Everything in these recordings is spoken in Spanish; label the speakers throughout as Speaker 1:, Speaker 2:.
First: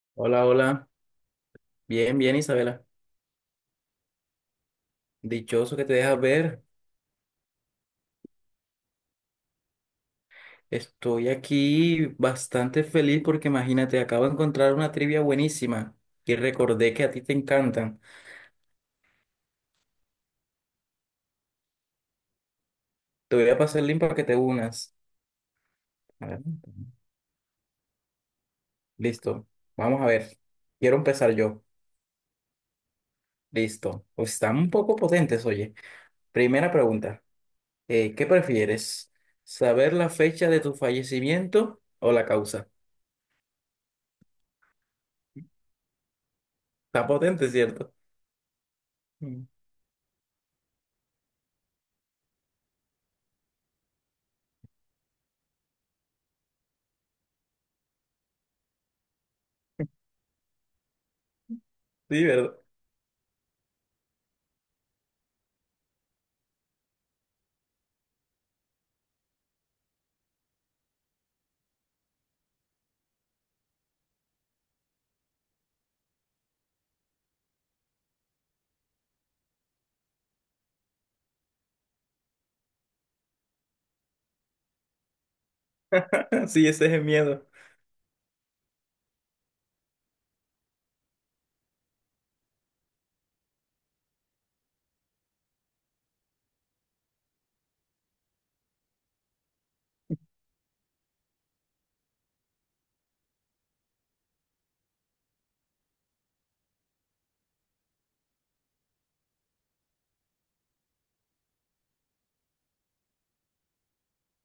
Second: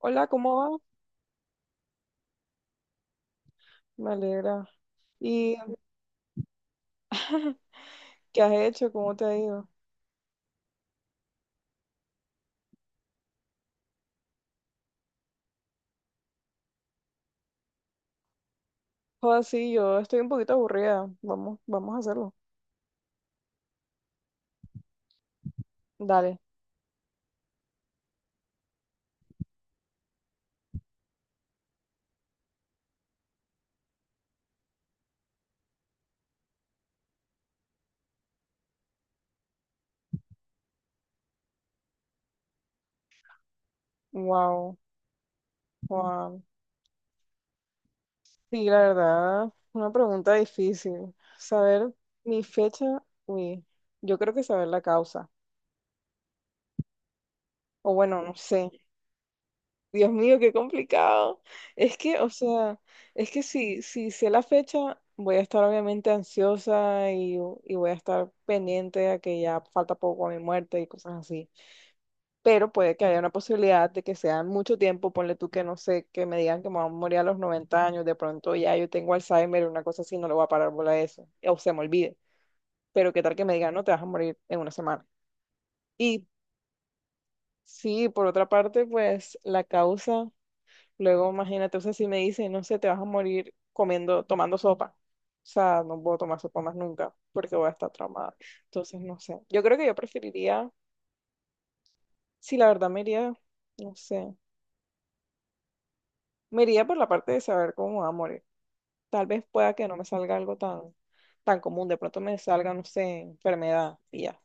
Speaker 1: Hola,
Speaker 2: Hola,
Speaker 1: ¿cómo va?
Speaker 2: hola. Bien, bien, Isabela.
Speaker 1: Me alegra. ¿Y
Speaker 2: Dichoso que te dejas ver.
Speaker 1: qué has hecho? ¿Cómo te ha ido?
Speaker 2: Estoy aquí bastante feliz porque imagínate, acabo de encontrar una trivia buenísima y recordé que a ti te encantan.
Speaker 1: Joder, sí, yo estoy un poquito aburrida. Vamos, vamos a hacerlo.
Speaker 2: Te voy a pasar el link para que te unas. A
Speaker 1: Dale.
Speaker 2: ver. Listo. Vamos a ver. Quiero empezar yo. Listo. Pues están un poco potentes, oye. Primera pregunta. ¿Qué prefieres? ¿Saber la fecha de tu fallecimiento o la causa?
Speaker 1: Wow, Juan.
Speaker 2: Está potente, ¿cierto?
Speaker 1: Sí, la
Speaker 2: Mm.
Speaker 1: verdad, una pregunta difícil. Saber mi fecha, uy, yo creo que saber la causa. O bueno, no sé. Dios mío, qué complicado. Es que,
Speaker 2: Sí,
Speaker 1: o
Speaker 2: ¿verdad?
Speaker 1: sea, es que si sé la fecha, voy a estar obviamente ansiosa y voy a estar pendiente a que ya falta poco a mi muerte y cosas así. Pero puede que haya una posibilidad de que sea en mucho tiempo, ponle tú que no sé, que me digan que me voy a morir a los 90 años, de pronto ya yo tengo Alzheimer o una cosa así, no le voy a parar bola a eso, o se me olvide. Pero qué tal que me digan, no, te vas a morir en una semana. Y
Speaker 2: Sí, ese es el miedo.
Speaker 1: sí, por otra parte, pues la causa. Luego, imagínate, o sea, si me dicen, no sé, te vas a morir comiendo, tomando sopa. O sea, no puedo tomar sopa más nunca porque voy a estar traumada. Entonces, no sé. Yo creo que yo preferiría, si la verdad me iría, no sé, me iría por la parte de saber cómo va a morir. Tal vez pueda que no me salga algo tan, tan común. De pronto me salga, no sé, enfermedad y ya.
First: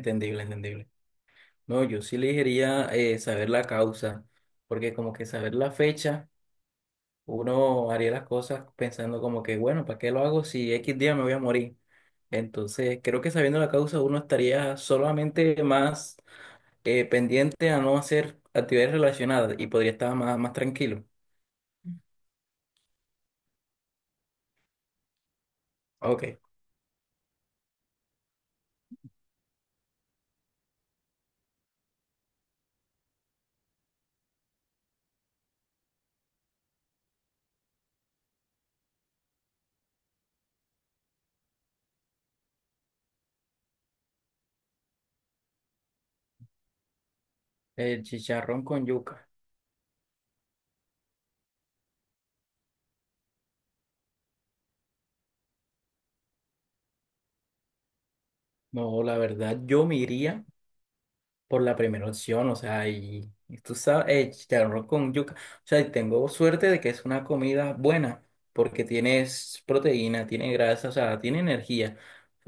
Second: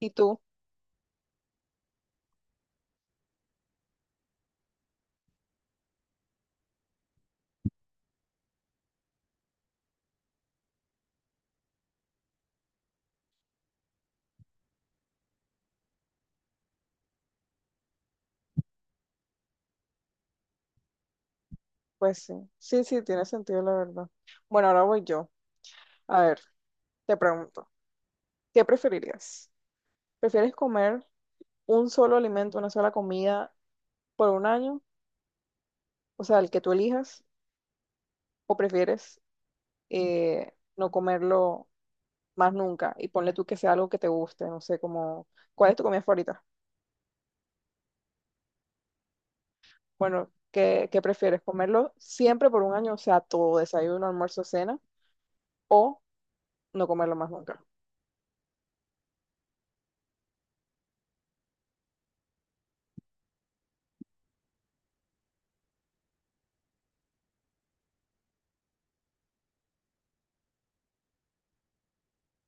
Speaker 1: ¿Y tú?
Speaker 2: entendible. No, yo sí elegiría, saber la causa, porque como que saber la fecha, uno haría las cosas pensando como que, bueno, ¿para qué lo hago si X día me voy a morir? Entonces, creo que sabiendo la causa, uno estaría solamente más pendiente a no hacer actividades relacionadas y podría estar más, más tranquilo.
Speaker 1: Pues sí. Sí, sí, tiene sentido, la verdad. Bueno, ahora voy yo. A
Speaker 2: Ok.
Speaker 1: ver, te pregunto, ¿qué preferirías? ¿Prefieres comer un solo alimento, una sola comida, por un año, o sea, el que tú elijas, o prefieres no comerlo más nunca y ponle tú que sea algo que te guste, no sé, como, ¿cuál es tu comida favorita?
Speaker 2: El chicharrón con yuca.
Speaker 1: Bueno, ¿qué prefieres? ¿Comerlo siempre por un año, o sea, todo, desayuno, almuerzo, cena, o no comerlo más nunca?
Speaker 2: No, la verdad, yo me iría por la primera opción, o sea, y tú sabes, chicharrón con yuca, o sea, y tengo suerte de que es una comida buena, porque tienes proteína, tiene grasa, o sea, tiene energía.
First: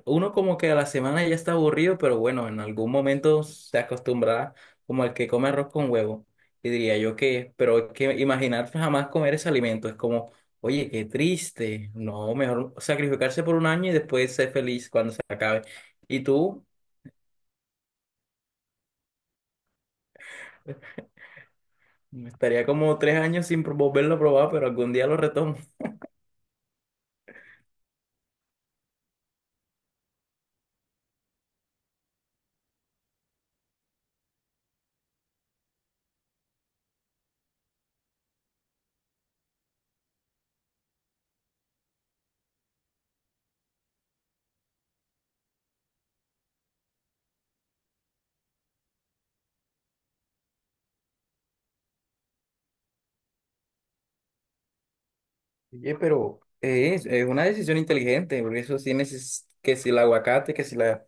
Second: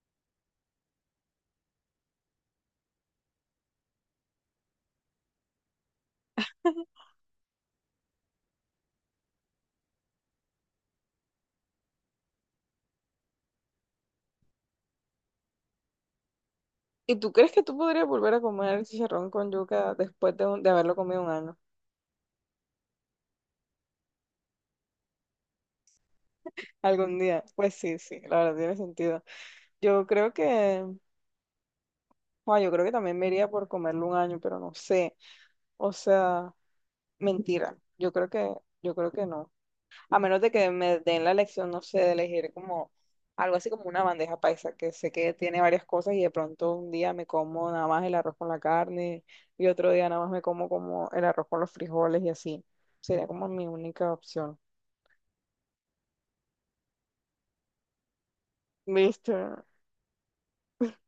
Speaker 2: Uno como que a la semana ya está aburrido, pero bueno, en algún momento se acostumbrará como el que come arroz con huevo, y diría yo que, pero es que imaginar jamás comer ese alimento es como... Oye, qué triste. No, mejor sacrificarse por un año y después ser feliz cuando se acabe. ¿Y tú?
Speaker 1: ¿Y tú crees que tú podrías volver a comer el chicharrón con yuca después de haberlo comido un año?
Speaker 2: Estaría como tres años sin volverlo a probar, pero algún día lo retomo.
Speaker 1: Algún día. Pues sí, sí, la verdad tiene sentido. Yo creo que, yo creo que también me iría por comerlo un año, pero no sé. O sea, mentira, yo creo que no. A menos de que me den la elección no sé, de elegir como algo así como una bandeja paisa, que sé que tiene varias cosas y de pronto un día me como nada más el arroz con la carne y otro día nada más me como el arroz con los frijoles y así. Sería como mi única opción.
Speaker 2: Oye, pero es una decisión inteligente, porque eso sí
Speaker 1: ¿Viste?
Speaker 2: neces- que si el aguacate, que si la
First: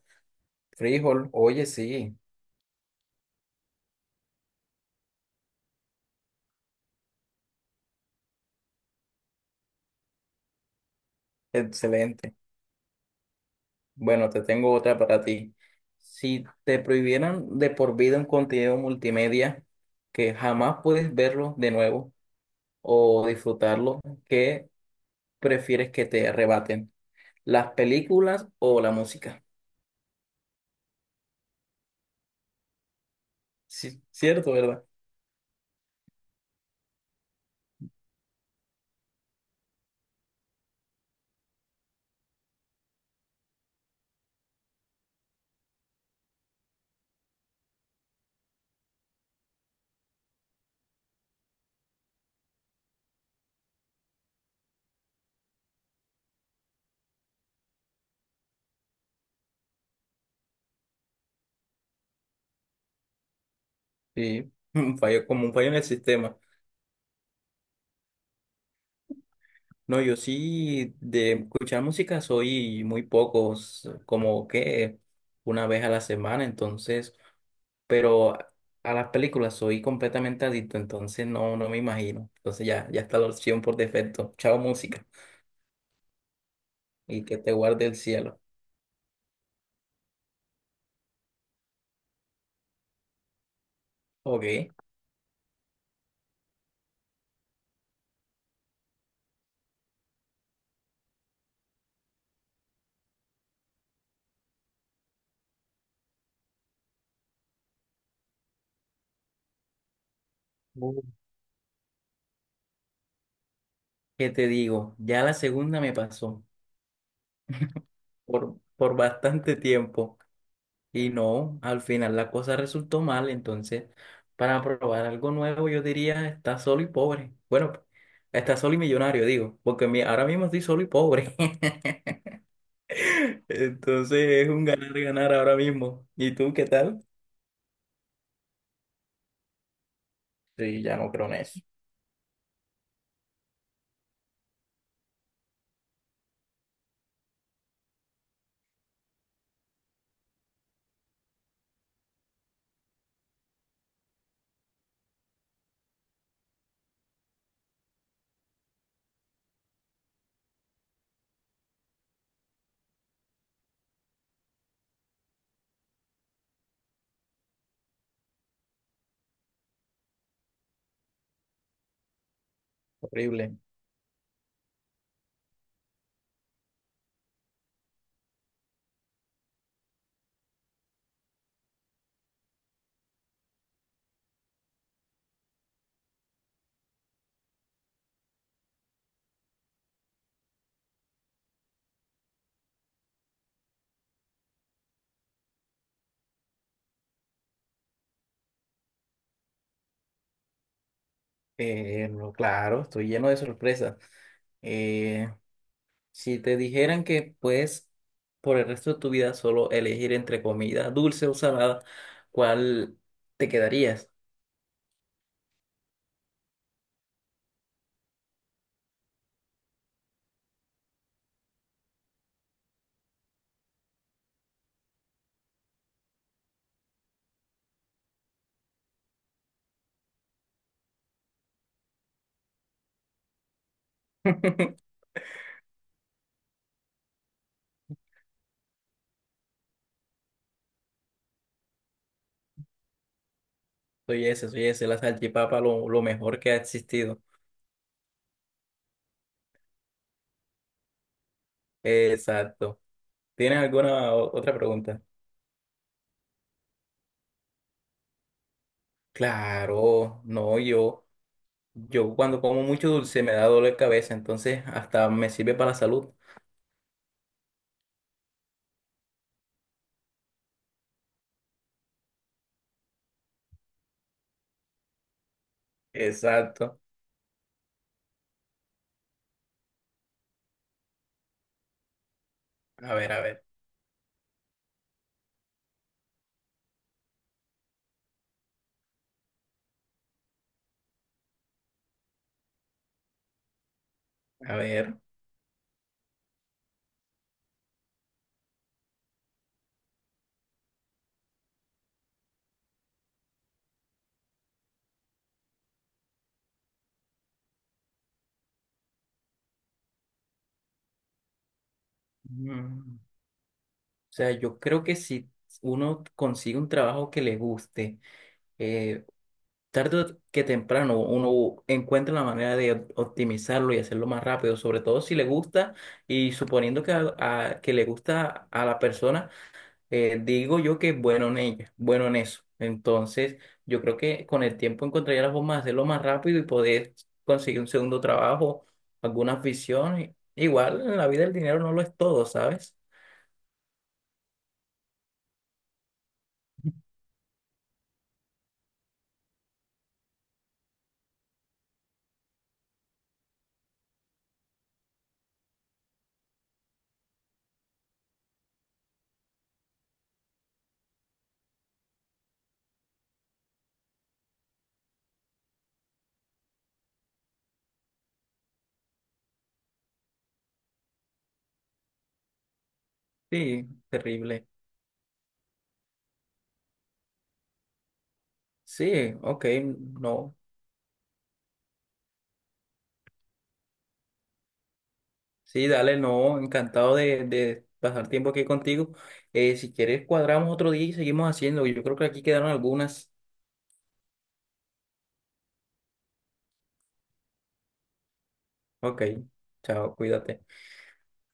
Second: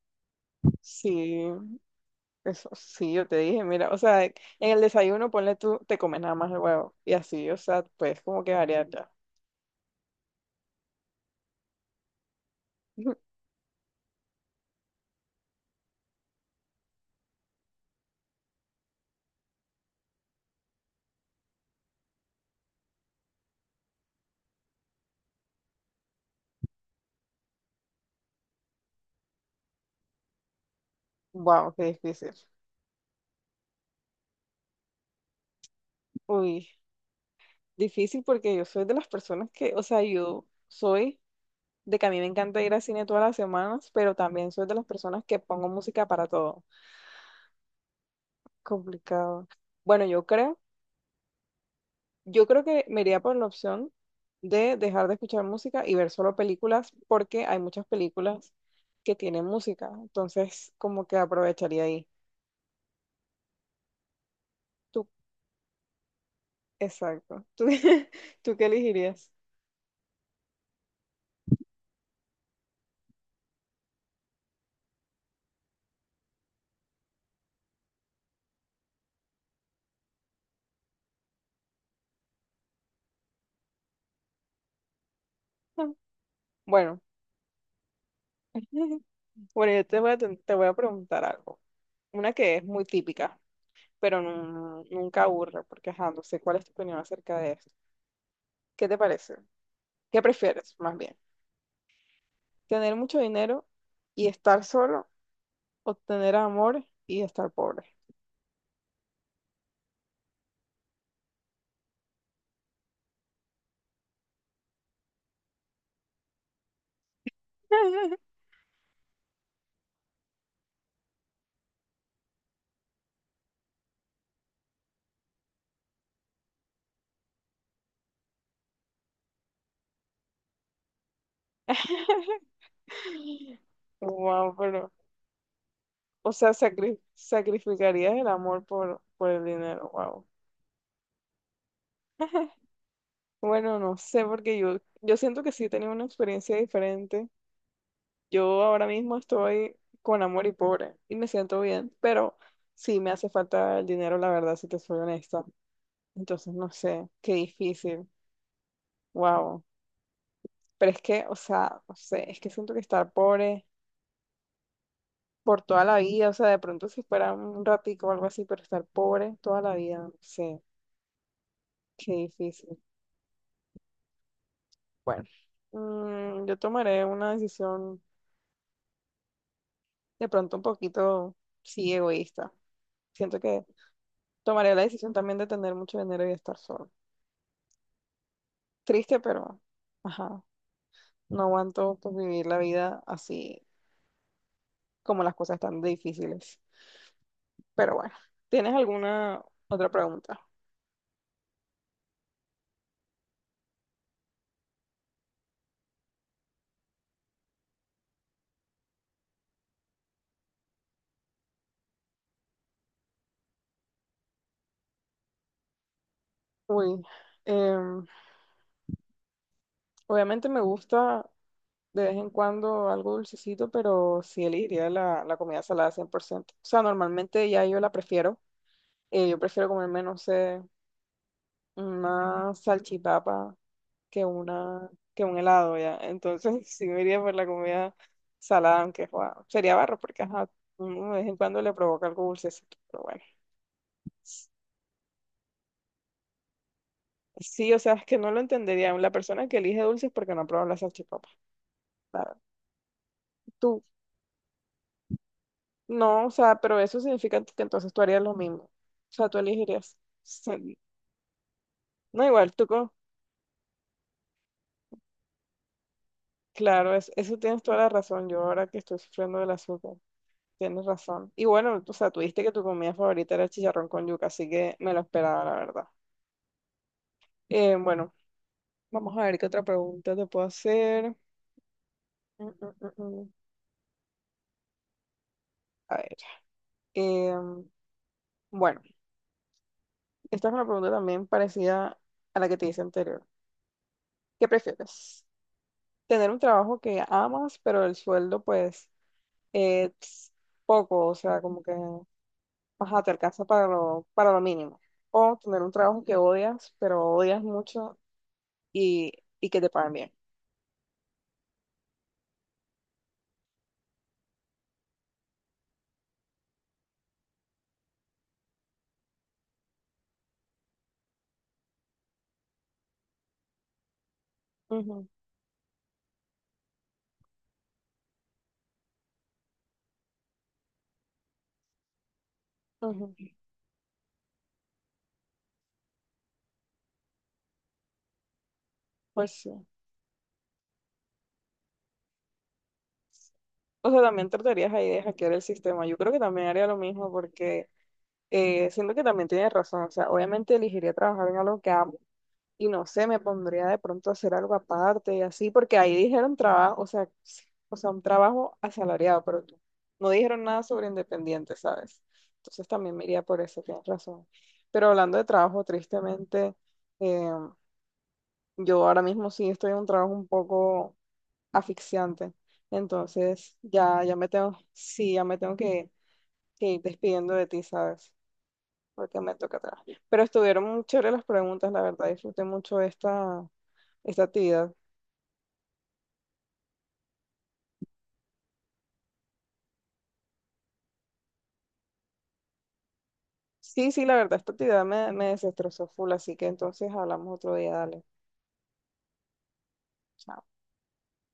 Speaker 2: frijol,
Speaker 1: Sí,
Speaker 2: oye, sí,
Speaker 1: eso sí, yo te dije, mira, o sea, en el desayuno ponle tú, te comes nada más el huevo y así, o sea, pues como que variar ya.
Speaker 2: excelente. Bueno, te tengo otra para ti. Si te prohibieran de por vida un contenido multimedia que jamás puedes verlo de nuevo o disfrutarlo, ¿qué prefieres que te arrebaten? ¿Las películas o la música?
Speaker 1: Wow, qué difícil.
Speaker 2: Sí, cierto, ¿verdad?
Speaker 1: Uy. Difícil porque yo soy de las personas que, o sea, yo soy de que a mí me encanta ir al cine todas las semanas, pero también soy de las personas que pongo música para todo. Complicado. Bueno, yo creo que me iría por la opción de dejar de escuchar música y ver solo películas porque hay muchas películas que tienen música, entonces como que aprovecharía ahí.
Speaker 2: Sí, un
Speaker 1: Tú,
Speaker 2: fallo, como un fallo en el sistema.
Speaker 1: exacto. ¿Tú, tú qué elegirías?
Speaker 2: No, yo sí de escuchar música soy muy pocos, como que una vez a la semana, entonces, pero a las películas soy completamente adicto, entonces no, no me imagino. Entonces ya, ya está la opción por defecto. Chao música
Speaker 1: Ah, bueno,
Speaker 2: y que te guarde el cielo.
Speaker 1: bueno, yo te voy a preguntar algo. Una que es muy típica, pero
Speaker 2: Ok.
Speaker 1: nunca aburre, porque ajá, no sé cuál es tu opinión acerca de esto. ¿Qué te parece? ¿Qué prefieres, más bien? ¿Tener mucho dinero y estar solo o tener amor y estar pobre?
Speaker 2: Uh, ¿Qué te digo? Ya la segunda me pasó por bastante tiempo. Y no, al final la cosa resultó mal, entonces para probar algo nuevo yo diría está solo y pobre. Bueno, está solo y millonario, digo, porque mi- ahora mismo estoy solo y pobre. Entonces es
Speaker 1: Wow,
Speaker 2: un
Speaker 1: pero,
Speaker 2: ganar-ganar ahora mismo.
Speaker 1: o
Speaker 2: ¿Y
Speaker 1: sea,
Speaker 2: tú qué tal?
Speaker 1: sacrificarías el amor por el dinero, wow.
Speaker 2: Sí, ya no creo en eso.
Speaker 1: Bueno, no sé, porque yo siento que sí he tenido una experiencia diferente. Yo ahora mismo estoy con amor y pobre y me siento bien, pero sí me hace falta el dinero, la verdad, si te soy honesta. Entonces, no sé, qué difícil. Wow. Pero es que, o sea, no sé, es que siento que estar pobre por toda la vida, o sea, de pronto si fuera un ratico o algo así, pero estar pobre toda la vida, no sé, qué difícil.
Speaker 2: Horrible.
Speaker 1: Bueno, yo tomaré una decisión de pronto un poquito, sí, egoísta. Siento que tomaré la decisión también de tener mucho dinero y estar solo. Triste, pero, ajá, no aguanto pues, vivir la vida así como las cosas tan difíciles. Pero bueno, ¿tienes alguna otra pregunta?
Speaker 2: No, claro, estoy lleno de sorpresas. Eh, si te dijeran que puedes por el resto de tu vida solo elegir entre comida dulce o salada, ¿cuál te quedarías?
Speaker 1: Uy, em, obviamente me gusta de vez en cuando algo dulcecito, pero sí elegiría la comida salada 100%. O sea, normalmente ya yo la prefiero. Yo prefiero comerme, no sé, una salchipapa que una, que un helado ya. Entonces sí me iría por la comida salada, aunque joa, sería barro, porque ajá, uno de vez en cuando le provoca algo dulcecito, pero bueno.
Speaker 2: Soy ese, la salchipapa lo mejor que ha existido.
Speaker 1: Sí, o sea, es que no lo entendería. La persona que elige dulces porque no ha probado la salchipapa. Claro.
Speaker 2: Exacto. ¿Tienes
Speaker 1: Tú,
Speaker 2: alguna o- otra pregunta?
Speaker 1: no, o sea, pero eso significa que entonces tú harías lo mismo. O sea, tú elegirías.
Speaker 2: Claro, no,
Speaker 1: sal-
Speaker 2: yo
Speaker 1: No,
Speaker 2: cuando
Speaker 1: igual,
Speaker 2: como
Speaker 1: tú,
Speaker 2: mucho dulce me da dolor de cabeza, entonces hasta me sirve para la salud.
Speaker 1: claro, eso tienes toda la razón. Yo ahora que estoy sufriendo del azúcar. Tienes razón. Y bueno, o sea, tú dijiste que tu comida favorita era el chicharrón con yuca, así que me lo esperaba, la verdad.
Speaker 2: Exacto.
Speaker 1: Bueno, vamos a ver qué otra pregunta te puedo hacer. Mm, mm, mm,
Speaker 2: A ver, a
Speaker 1: mm.
Speaker 2: ver,
Speaker 1: A ver. em, bueno, esta es una pregunta también parecida a la que te hice anterior. ¿Qué
Speaker 2: a ver.
Speaker 1: prefieres? ¿Tener un trabajo que amas, pero el sueldo, pues, es poco? O sea, como que, ajá, te alcanza para lo mínimo. O tener un trabajo que odias, pero odias mucho y, y que te paguen bien.
Speaker 2: Mm, o sea, yo creo que si uno consigue un trabajo que le guste, eh, tarde o que temprano uno encuentra la manera de optimizarlo y hacerlo más rápido, sobre todo
Speaker 1: Ujú,
Speaker 2: si le gusta y suponiendo que, que le gusta a la persona, digo yo que es bueno en ella, bueno en eso.
Speaker 1: ujú.
Speaker 2: Entonces, yo creo que con el tiempo encontraría la forma de hacerlo más rápido y poder conseguir un segundo trabajo,
Speaker 1: Pues
Speaker 2: alguna
Speaker 1: sí.
Speaker 2: afición. Igual en la vida el dinero no lo es todo, ¿sabes?
Speaker 1: O sea, también tratarías ahí de hackear el sistema. Yo creo que también haría lo mismo porque siento que también tienes razón. O sea, obviamente elegiría trabajar en algo que amo y no sé, me pondría de pronto a hacer algo aparte y así, porque ahí dijeron trabajo, o sea, sí, o sea, un trabajo asalariado, pero no dijeron nada sobre independiente, ¿sabes? Entonces también me iría por eso, tienes razón. Pero hablando de trabajo, tristemente, eh, yo ahora mismo sí estoy en un trabajo un poco asfixiante. Entonces,
Speaker 2: Sí, terrible.
Speaker 1: sí, ya me tengo que ir despidiendo de ti, ¿sabes?
Speaker 2: Sí,
Speaker 1: Porque me
Speaker 2: ok,
Speaker 1: toca atrás. Pero
Speaker 2: no.
Speaker 1: estuvieron muy chéveres las preguntas, la verdad, disfruté mucho esta, esta actividad.
Speaker 2: Sí, dale, no, encantado de pasar tiempo aquí contigo. Si quieres, cuadramos otro día y seguimos haciendo. Yo creo que aquí quedaron algunas.
Speaker 1: Sí, sí, la verdad, esta actividad me desestrozó full, así que entonces hablamos otro día, dale.
Speaker 2: Ok, chao, cuídate.
Speaker 1: Chao.